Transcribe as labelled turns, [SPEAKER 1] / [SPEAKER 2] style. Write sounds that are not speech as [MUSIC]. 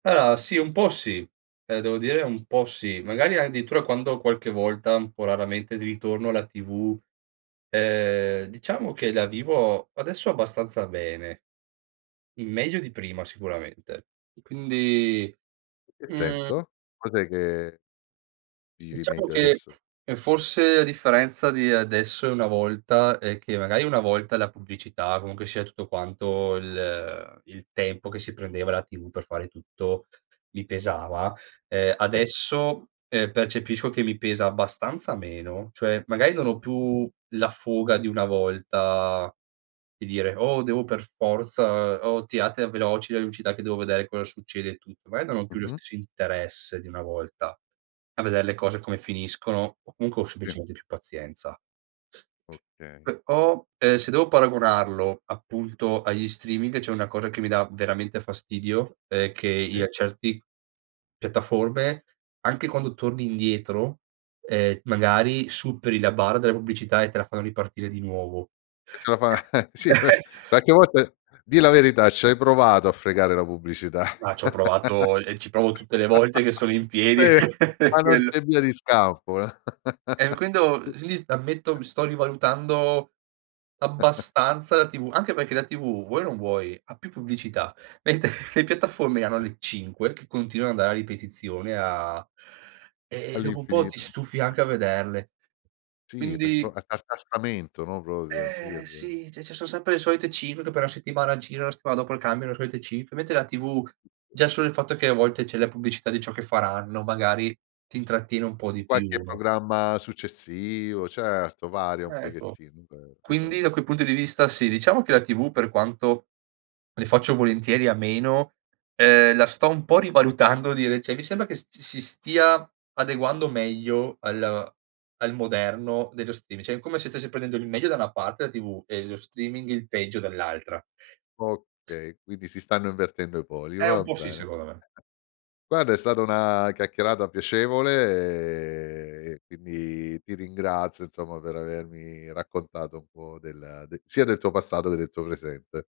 [SPEAKER 1] Allora sì, po' sì. Devo dire un po' sì. Magari addirittura quando qualche volta un po' raramente di ritorno alla TV, ehm, diciamo che la vivo adesso abbastanza bene. Meglio di prima sicuramente. Quindi,
[SPEAKER 2] In che
[SPEAKER 1] mhmm
[SPEAKER 2] senso? Cos'è che vivi
[SPEAKER 1] Diciamo
[SPEAKER 2] meglio
[SPEAKER 1] che
[SPEAKER 2] adesso?
[SPEAKER 1] forse a differenza di adesso e una volta è che magari una volta la pubblicità, comunque sia tutto quanto il il tempo che si prendeva la TV per fare tutto mi pesava, ehm,
[SPEAKER 2] Sì.
[SPEAKER 1] adesso, ehm, percepisco che mi pesa abbastanza meno. Cioè magari non ho più la fuga di una volta di dire: "Oh, devo per forza, oh, tirate veloci le pubblicità che devo vedere cosa succede e tutto". Magari non ho più lo
[SPEAKER 2] Mh-mh.
[SPEAKER 1] stesso interesse di una volta a vedere le cose come finiscono o comunque ho
[SPEAKER 2] Sì.
[SPEAKER 1] semplicemente più pazienza.
[SPEAKER 2] Okay.
[SPEAKER 1] Però, ehm, se devo paragonarlo appunto agli streaming, c'è una cosa che mi dà veramente fastidio è che
[SPEAKER 2] Sì.
[SPEAKER 1] io a certi piattaforme anche quando torni indietro, ehm, magari superi la barra della pubblicità e te la fanno ripartire di nuovo.
[SPEAKER 2] Eh ce la fa? [LAUGHS] Sì beh
[SPEAKER 1] [LAUGHS]
[SPEAKER 2] qualche volta dì la verità, ci hai provato a fregare la pubblicità.
[SPEAKER 1] Ma ci ho provato e ci provo tutte le volte che sono in
[SPEAKER 2] [LAUGHS]
[SPEAKER 1] piedi
[SPEAKER 2] Sì,
[SPEAKER 1] [LAUGHS]
[SPEAKER 2] ma non
[SPEAKER 1] quello.
[SPEAKER 2] c'è via di scampo.
[SPEAKER 1] Eh, quindi, quindi ammetto
[SPEAKER 2] [LAUGHS] [UNINTELLIGIBLE]
[SPEAKER 1] mi sto rivalutando
[SPEAKER 2] [GIGGLES]
[SPEAKER 1] abbastanza la TV, anche perché la TV vuoi o non vuoi, ha più pubblicità. Mentre le piattaforme hanno
[SPEAKER 2] A
[SPEAKER 1] le 5 che continuano ad andare a ripetizione a eh, e dopo un po' ti
[SPEAKER 2] All'infinito.
[SPEAKER 1] stufi
[SPEAKER 2] [CHUCKLES]
[SPEAKER 1] anche a vederle.
[SPEAKER 2] Sì, per po
[SPEAKER 1] Quindi
[SPEAKER 2] a a tartassamento no, proprio? Sì è
[SPEAKER 1] Eh,
[SPEAKER 2] vero.
[SPEAKER 1] sì, cioè ci sono sempre le solite 5 che però la settimana gira, la settimana dopo cambiano le solite 5, mentre la TV già solo il fatto che a volte c'è la pubblicità di ciò che faranno, magari ti intrattiene un po' di
[SPEAKER 2] Qualche
[SPEAKER 1] più, no?
[SPEAKER 2] programma successivo, certo, varia un
[SPEAKER 1] Ecco.
[SPEAKER 2] pochettino. Vero, è
[SPEAKER 1] Quindi
[SPEAKER 2] vero.
[SPEAKER 1] da quel punto di vista sì, diciamo che la TV per quanto ne faccio volentieri a meno, ehm, la sto un po' rivalutando di rece mi sembra che si stia adeguando meglio al al moderno dello streami cioè come se stesse prendendo il meglio da una parte della TV e lo streaming il peggio dall'altra.
[SPEAKER 2] Okay, quindi si stanno invertendo i poli,
[SPEAKER 1] Eh, un
[SPEAKER 2] va
[SPEAKER 1] po' sì
[SPEAKER 2] bene.
[SPEAKER 1] secondo me.
[SPEAKER 2] [CHUCKLES] Guarda, è stata una chiacchierata piacevole e quindi ti ringrazio, insomma, per avermi raccontato un po' della d sia del tuo passato che del tuo presente.